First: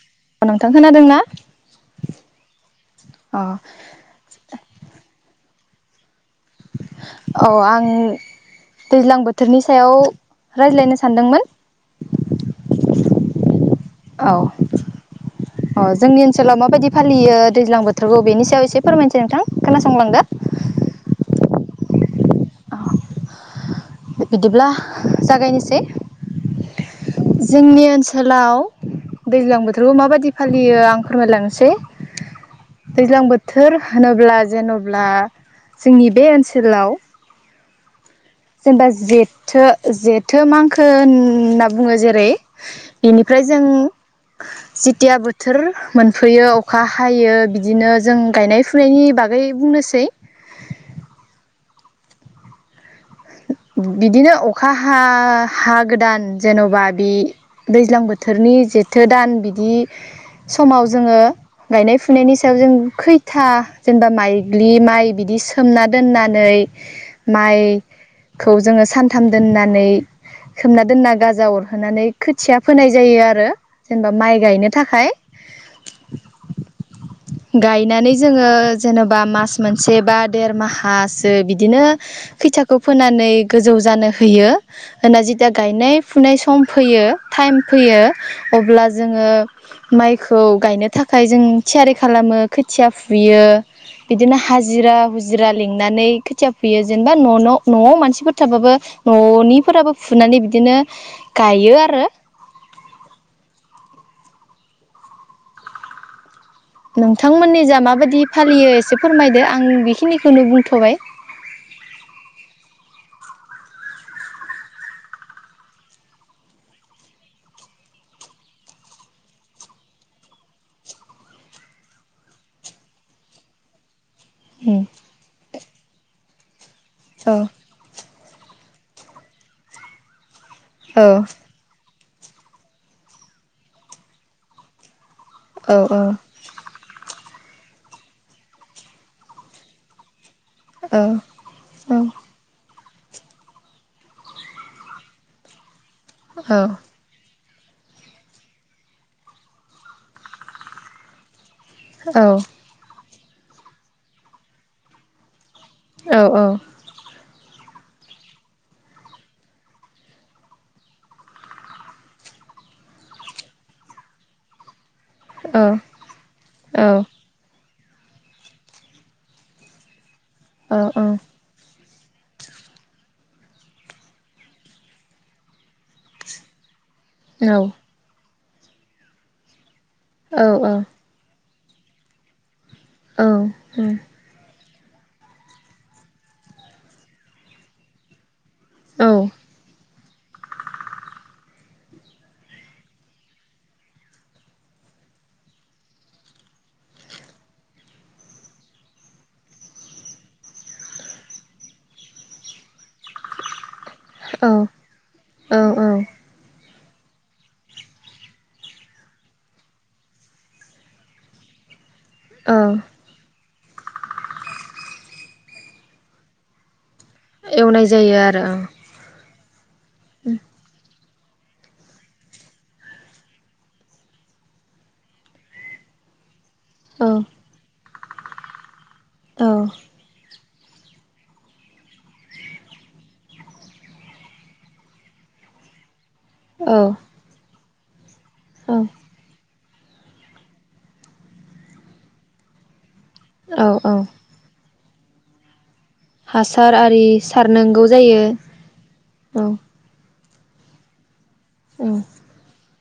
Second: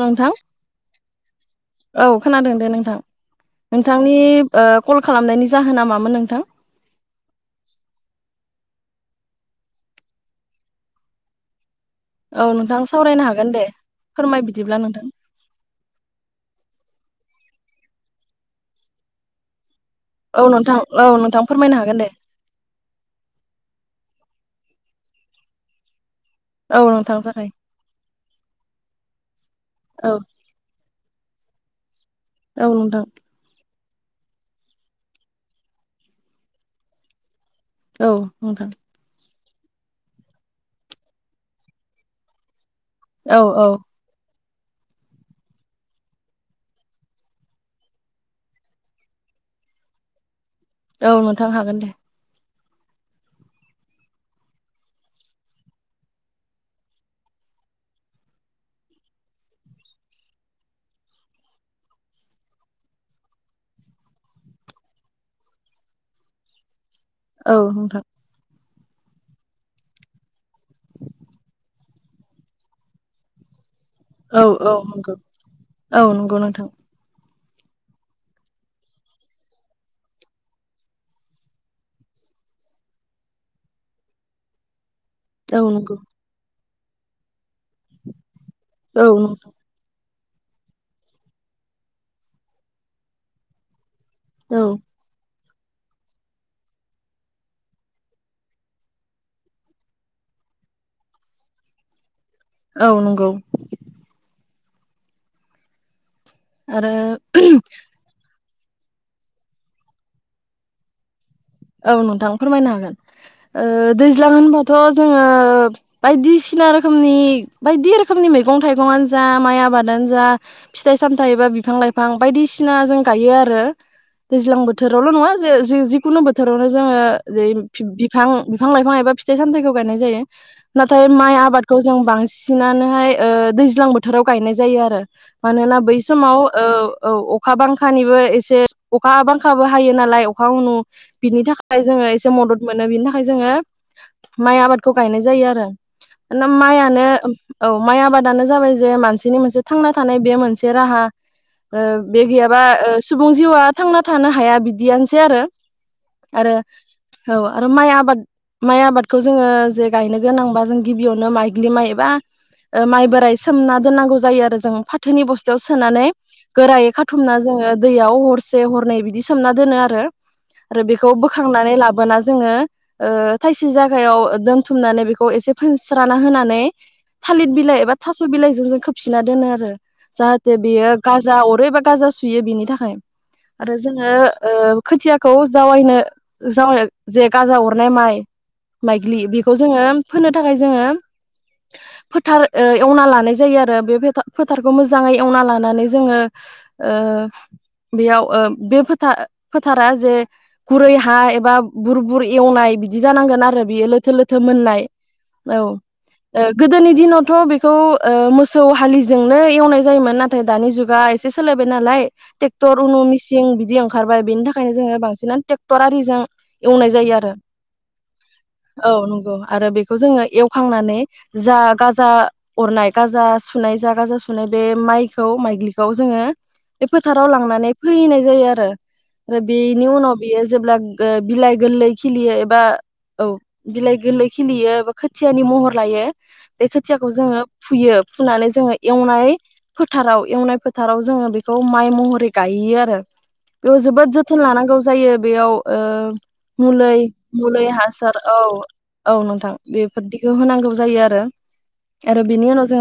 नोंथां खोनादों ना औ खोनादों दे नोंथां अ नोंथांनि कल खालामनायनि जाहोना‌ मामोन नोंथां? औ आं दैज्लां बोथोरनि सायाव रायज्लायनो सानदोंमोन। औ नोंथां सावरायनो हागोन दे। औ फोरमाय बिदिब्ला नोंथां [inaudible] औ जोंनि ओनसोलाव माबायदि फालियो? दैज्लां बोथोरखौ बेनि सायाव एसे फोरायसैोंथ खोनास औ नोंथां औ नोंथां फोरमायनो हा गोन दे बिदिब्ला जागायनोसै औ नोंथां जागाय जोंनि ओनसोलाव दैज्लां बोथोरखौ औ माबायदि फालियो आं फोरमायलांनोसै औ [inaudible] नोंथां दैज्लां बोथोर होनोब्ला जेन'ब्ला जोंनि बे ओनसोलाव औ नोंथां थो जेथो मांखो होनना बुङो जेरै औ बेनिफ्राय जों औ जेतिया बोथोर मोनफैयो अखा हायो बिदिनो जों गायनाय फुनायनि बागै बुंनोसै औ नोंथांनो हागोन दे। बिदिनो अखा हा हागोदान जेन'बा बे दैज्लां बोथोरनि जेथो दान बिदि समाव जोङो गायनाय फुनायनि सायाव जों खैथा जेनेबा माइज्लि माइ बिदि सोमना दोननानै औ नोंथां खौ जोङो सानथाम दोननानै खोमना दोनना गाजा अरहोनानै खोथिया फोनाय जायो आरो। जेनेबा माइ औ गायनो औ थाखाय नंगौ, औ नंगौ नोंथां गायनानै जोङो जेन'बा मास मोनसे बा देर माहासो बिदिनो खैथ खौ फोनानै गोजौ जानो होयो। होना जथिया औ गायनाय नंगौ फुनाय सम फैयो टाइम फैयो। अब्ला औ जोङो नोंथां माइ खौ गायनो थाखाय जों थियारि खालामो खोथिया फुयो। बिदिनो औ हाजिरा हु जिरा लिंनानै खोथिया फैयो जेनेबा न' न' न'आव मानसिफोर थाबाबो न'निफोराबो फुनानै बिदिनो गायो आरो। औ नंगौ। आरो नोंथांमोननि जा माबायदि फालियो एसे फोरमायदो आं बेखिनिखौनो बुंथ'बाय? औ नोंथां फोरमायनो हागोन ओ दैज्लां होनबाथ' जोङो बायदिसिना रोखोमनि बायदि रोखोमनि मैगं थाइगङानो जा माइ आबादानो जा फिथाइ सामथायाइ एबा बिफां लाइफां बायदिसिना जों गायो आरो। दैज्लां उम बोथोरावल' नङा जो- जि- जिखुनु बोथ थोरावनो एवनाय जायो आरो जोङो [unintelligible] बिफां बिफां लाइफां एबा फिथाइ सामथाइखौ गायनाय जायो। नाथाय माइ आबादखौ जों बांसिनानोहाय दैज्लां बोथोराव गायनाय जायो आरो। मानोना बै समाव ओ औ अखा बांखानिबो एसे अखा बांखाबो हायो नालाय खावनो नि थाखाय जोङो एसे मदद मोनो बिनि थाखाय जोङो माइ आबादखौ गायनाय जायो आरो। न मायानो औ माइ आबादानो जाबाय जे मानसिनि मोनसे थांना थानाय बे मोनसे राहा ओ बे गैयाबा ओ सुबुं जिउआ थांना थानो हाया बिदियानोसै आरो। औ आरो औ औ आरो माइ आबाद माइ आबादखौ जोङो जे गायनो गोनांबा जों गिबियावनो माइग्लि माइ एबा माइ बोराइ सोमना दोननांगौ जायो आरो जों फाथ थोनि बस्थुाव सोनानै गोरायै खाथुमना जोङो दैयाव हरसे हरनै बिदि सोमना दोनो आरो। औ औ थांनानै लाबोना जोङो ओ थायसे जागायाव दोनथुमनानै बेखौ एसे फोनस्राना होनानै थालिर बिलइ एबा थास' स' बिलाइजों जों खोबफिना दोनो आरो। जाहाथे बेयो गाजा अर बा गाजा सुयो बेनि थाखाय आरो जोङो ओ खोथियाखौ जावायनो जाव जे गाजा अरनाय माइ माइग्लि बेखौ जोङो फोननो थाखाय जोङो फोथार ओ एवना लानाय जायो आरो बे फोथारखौ मोजाङै एवना लानानै जोङो ओ बेयाव बे फोथार फोथारा जे गुरै हा एबा बुर बुर एवनाय बिदि जानांगोन आरो बियो लोथ लथो लोथो मोननाय औ ओक गोदोनि दिनावथ' बेखौ मोसौ हालिजोंनो एवनाय जायोमोन नाथाय दानि जुगा एसे सोलायबाय नालाय ट्रेक्टर उनु मेसिन बिदि ओंखारबाय बेनि थाखायनो जोङो बांसिन ट्रेक्टरआरिजों एवनाय आरो एवनाय जायो आरो। आरोबिक बेखौ जोङो एवखांनानै जा गाजा अरनाय गाजा सुनाय जा गाजा सुनाय बे माइखौ माइग्लिखौ जोङो बे ओं फोथाराव लांनानै फैनाय जायो आरो आरो बे औ न न बियो जेब्ला बिलाइ गोरलै खिलियो एबा औ बिलाइ गोरलै खिलियोा खोथियानि महर लायो बे औ खोथियाखौ जोङो फुयो फुनानै जोङो औ एवनाय फोथाराव एवनाय फोथाराव जोङो बेखौ माइ महरै गायोयो आरो औ बे औ जोबोद जथोन लाना गाव जायो बेयाव हासार मल आरि मलै सारनांगौ हासार जायो औ औ नोंथां बेफोरदि बेखौ होनांगौ जायो आरो औ आरोार बनियान असां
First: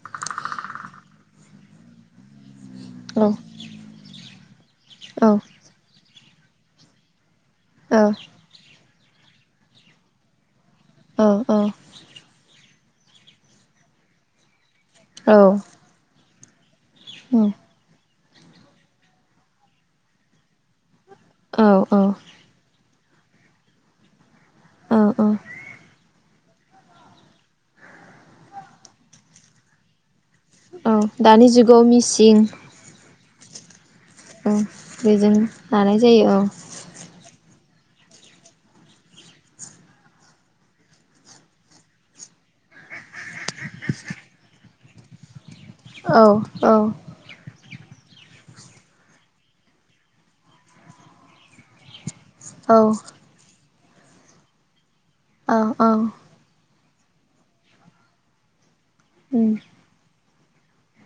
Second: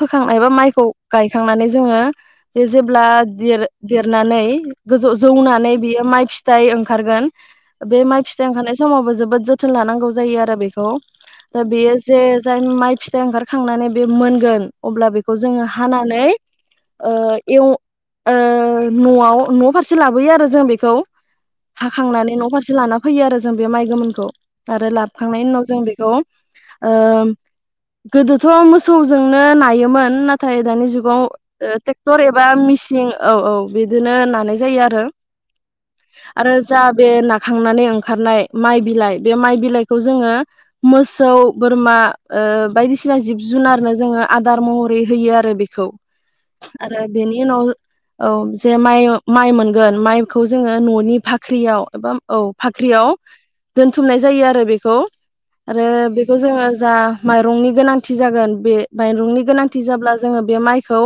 फोखांनाय एबा माइखौ गायखांनानै जोङो बे जेब्ला औ द देरनानै [inaudible] ज औ जौनानै बियो माइ फिथाइ ओंखारगोन बे माइ औ फिथाइ ओंखारनाय समावबो जोबोद जोथोन लानांगौ जायो आरो बेखौ औ दा बेयो जे जाय माइ फिथाइ ओंखारखांनानै बे मोनगोन अब्ला बेखौ जोङो हानानै आ ए न'आव न' फारसे लाबोयो आरो जों बे औ औ हाखांनानै न' फारसे लाना फैयो आरो जों बे माइ गोमोनखौ आरो औ औ लाबोखांनायनि उनाव जों बेखौ गोदोथ' मोसौजोंनो नायोमोन न नाथाय दानि जुगाव दानि जुगाव ट्रेक्टर मिसिं एबा मिेसिन औ औ बिदिनो नानाय जायो आरो। बेजों लानाय जायो औ आरो जा बे खांनानै ओंखारनाय माइ बिलाइ बे माइ बिलाइखौ जोङो मोसौ बोरमा बायदिसिना जिब जुनारनो जोङो आदार महरै होयो आरो बे खौ औ औ आरो बेनि उनाव औ जे माइ माइ मोनगोन माइ खौ जोङो न'नि फाख्रियाव एबा औ औ फाख्रियाव। दोनथुमनाय जायो आरो बेखौ। औ औ आरो बेखौ जोङो जा माइरंनि गोनांथि जागोन बे मायरंनि उम गोनांथि जाब्ला जोङो बे माइखौ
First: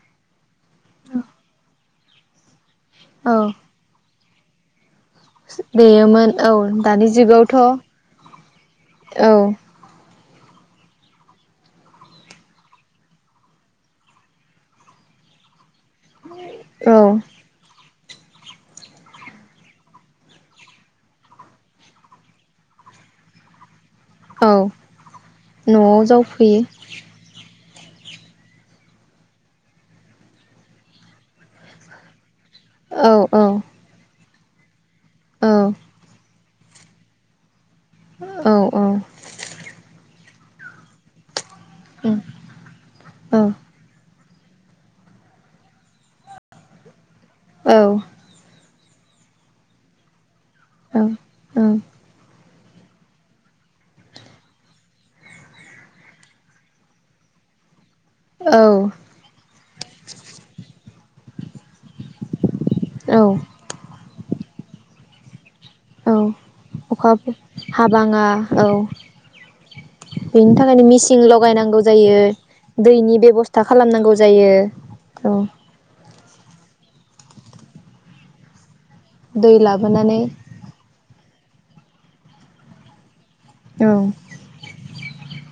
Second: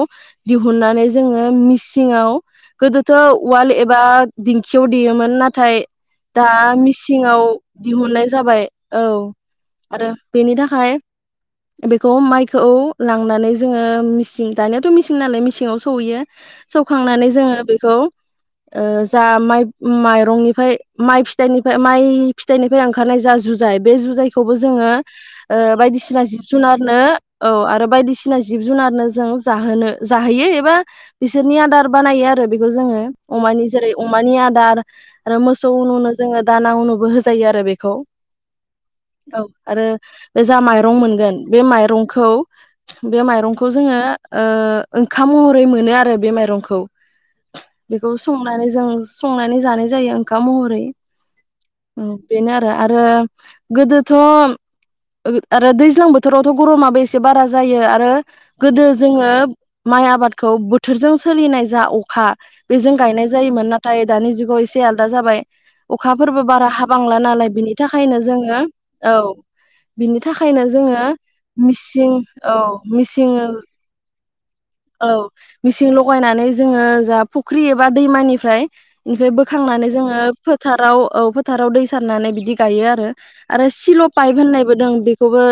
दिहुननानै जोङो मिसि सिङाव गोदोथ' औ उवाल एब ओ दिंखि देयोमोन नाथाय देयोमोन दा औ दानि मिसिङाव जुगावथ' दिहुननाय जाबाय औ आरो बेनि थाखाय बेखौ माइखौ लांनानै जोङो मिसिं दानियाथ' मिसिं नालाय मिसिङाव सौहैयो। औ सौखांनानै जोङो बेखौ जा माइ माइरंनिफ्राय माइ फिथाइनिफ्राय माइ फिथाइनिफ्राय ओंखारनाय जा जुजाय बे जुजायखौबो औ जोङो ओ न'आव बायदिसिना जिब जावफैयो जुनारनो औ आरो बायदिसिना जिब जुनारनो जों जोनो जाहोयो एबा बिसोरनि आदार बानायो आरो। बेखौ जोङो औ अमानि जेरै अ मानि आदार आरो मोसौ औ नुनो जोङो दाना उनुबो होजायो आरो बेख खौ औ उम औ आरो गोजा माइरं मोनगोन। बे माइरंखौ बे औ माइरंखौ जोङो ओ ओंखाम महरै मोनो आरो बे माइरंखौ। औ बेखौ संनानै जों संनानै जानाय जायो। खा महरै बेनो आरो गोदोथ' आरो दैज्लां बोथोरावथ' गरमाबो एसे बारा जायो आरो औ गोदो जोङो माइ आबादखौ बथ बोथोरजों सोलिनाय जा अखा बेजों औ गायनाय जायोमोन नाथाय दानि जुगाव ज आलदा जाबाय औ अखाफोरबो बारा अखा हाबांला नालाय बिनि थाखायनो जोङो औ बिनि बेनि थाखायनो जोङो मेचिन लगायनांगौ मिसिं जायो औ दैनि मिसिं बेब'स्था खालामनांगौ जायो औ मिसिं लगायनानै जोङो जा फुख्रि एबा दैमानिफ्राय ओमफ्राय दै बोखांनानै लाबोनानै जोङो फोथाराव फोथाराव दै सारनानै बिदि गायो आरो आरो औ सिल' पाइप होननायबो दं बे बो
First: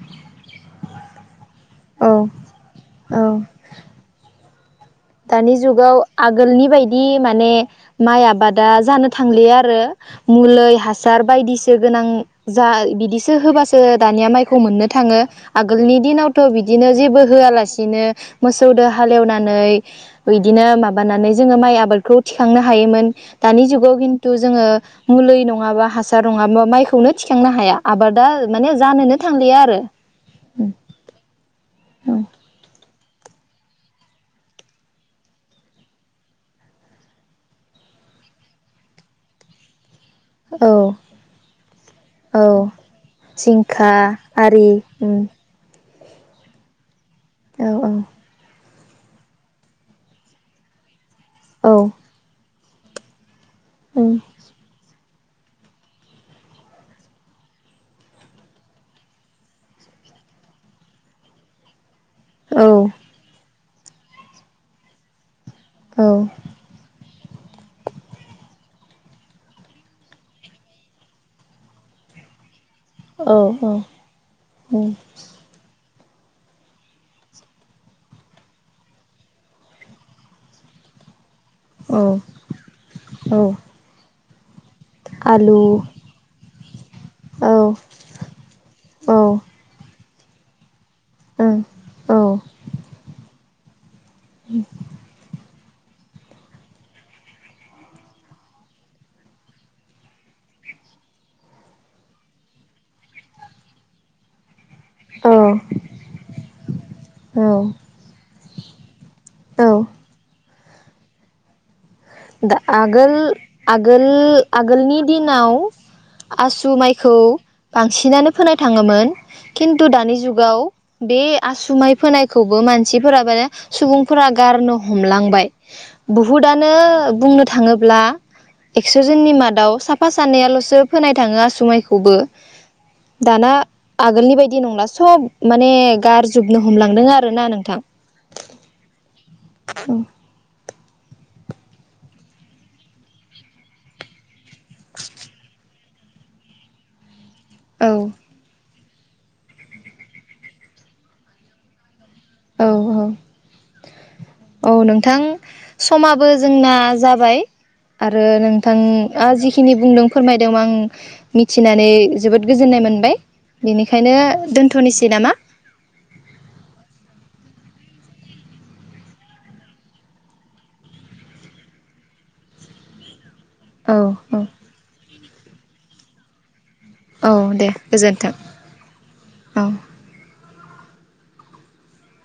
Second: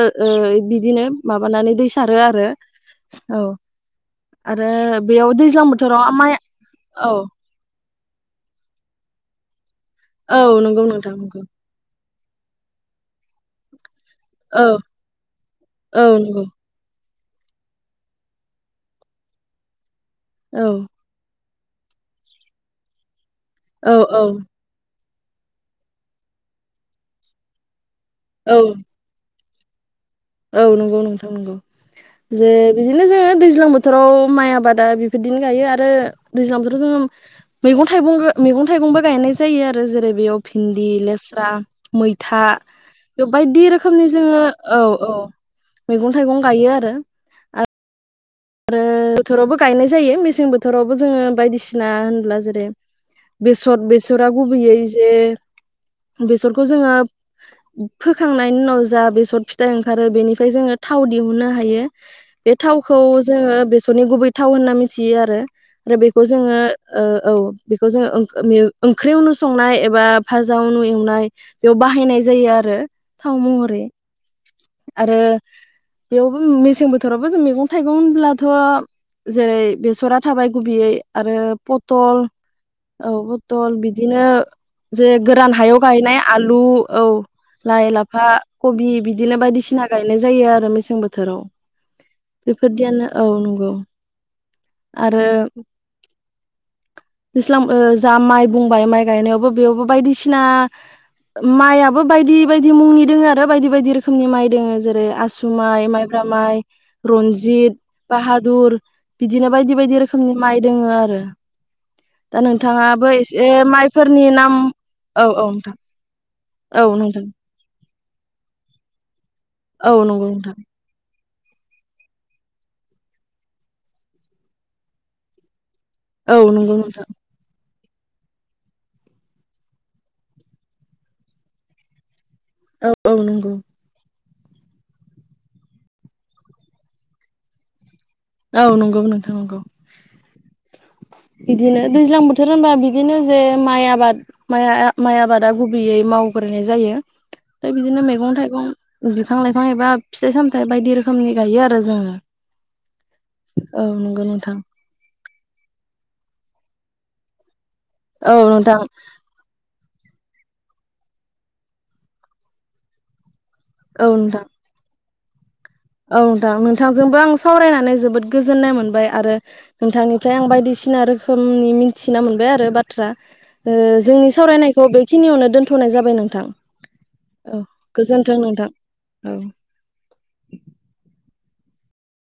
बिदिनो मा माबानानै दै औ सारो आरो औ आरो बेयाव दानि दैज्लां जुगाव बोथोराव माइ आगोलनि बायदि औ माने माइ आबादा जानो थांलिया आरो औ मुलै नंगौ नोंथां हासार नंगौ बायदिसो गोनां जा बिदि होबासो दानिया माइखौ औ मोननो थाङो आगोलनि औ नंगौ दिनावथ' बिदिनो जेबो होआलासिनो मोसौजों हालेवनानै बिदिनो औ माबानानै जोङो माइ आबादखौ थिखांनो हायोमोन दानि जुगाव औ औ खिन्थु जोङो मुलि नङाबा हासार नङाबा माइखौनो थिखांनो हाया आबादा औ माने जानोनो थांलिया द औ नंगौ नोंथां नंगौ जे बिदि बिदिनो जोङो दैज्लां बोथोराव माइ आबादा बेफोरदिनो गायो आरो दैज्लां बोथोराव जोङो मैगं थाइगं मैगं थाइगंबो गायनाय जायो आरो जेरै बेयाव औ भिन्दि लेस्रा मैथा औ बेयाव बायदि जिंखा रोखोमनि जोङो आरि औ उम अ मैगं थाइगं गायो आरो औ औ आरो बोथोरावबो गायनाय जायो मेसें बोथोरावबो जोङो औ बायदिसिना होनब्ला जेरै बेसर ओं बेसरा गुबैयै जे बेसरखौ जोङो फोखांनायनि उनाव जा बेसर फिथाइ ओंखारो बेनिफ्राय जोङो थाव दिहुननो हायो। बे औ थावखौ जोङो बेसरनि गुबै थाव होनना मिथियो आरो। आरो औ बेखौ जोङो औ बेखौ जोङो [unintelligible] ओंख्रियावनो संनाय एबा फाजाायावनो एवनाय बेयाव बाहायनाय जायो आरो। औ थाव महरै ओं आरो। बेयावबो मेसें बोथोवबो जों मैगं थाइगं [unintelligible] होनब्लाथ' जेरै बेसरा थाबाय गुबैयै आरो औ पटल औ पटल बिदिनो जे गोरान आलु हायाव गायनाय आलु औ लाइ, लाफा कबि औ बिदिनो बायदिसिना गायनाय जायो आरो [unintelligible] ओं औ [unintelligible] औ नंगौ। आरो [unintelligible] जा माइ बुंबाय माइ गायनायावबो बेयावबो बायदिसिना माइयाबो बायदि बायदि मुंनि दङ आरो बायदि बायदि रोखोमनि माइ दङ। जेरै आसु माइ, माइब्रा माइ, औ रनजित, बाहादुर बिदिनो औ बायदि बायदि रोखोमनि माइ दोङो आरो दा नोंथाङाबो आगोल- एसे आगोल माइफोरनि नाम -आगोलनि औ औ दिनाव नोंथां आसु औ माइखौ नोंथां बांसिन [unintelligible] फोनाय थाङोमोन। खिन्थु औ दानि नंगौ नोंथां जुगाव बे आसुमाय फोनायखौबो मानसिफोरा माने सुबुंफोरा गारनो हमलांबाय। औ बुहुदानो नंगौ नोंथां। बुंनो थाङोब्ला एक्स'जननि मादाव साफा सानैयाल'सो फोनाय थाङो आसुमाइखौबो। औ औ दाना नंगौ आगोलनि बायदि बिदि नंला सब माने गारजोबनो हमलांदों आरो ना नोंथां। औ नंगौ नोंथां नंगौ। बिदिनो दैज्लां बोथोर होनबा बिदिनो जे माइ आबाद माइ आबादा गुबैयै मावग्रोनाय जायो। ओमफ्राय औ बिदिनो मैगं -थाइगं। बिफां -लाइफां एबा फिथाइ -सामथाइ बायदि रोखोमनि गायो आरो जोङो। औ औ औ नंगौ नोंथां औ नोंथां समाबो जोंना जाबाय आरो औ नोंथां नोंथांआ जिखिनि बुंदों फोरमायदों आं मिथिनानै जोबोद गोजोननाय मोनबाय औ बेनिखायनो नोंथां दोनथ'निसै नामा औ नोंथां नोंथांजोंबो आं सावरायनानै जोबोद गोजोननाय मोनबाय आरो नोंथांनिफ्राय आं बायदिसिना रोखोमनि मिथिना मोनबाय आरो बाथ्रा ओ औ जोंनि औ सावरायनायखौ बे खिनियावनो दोन्थ'नाय जाबाय नोंथां औ दे गोजोन्थों औ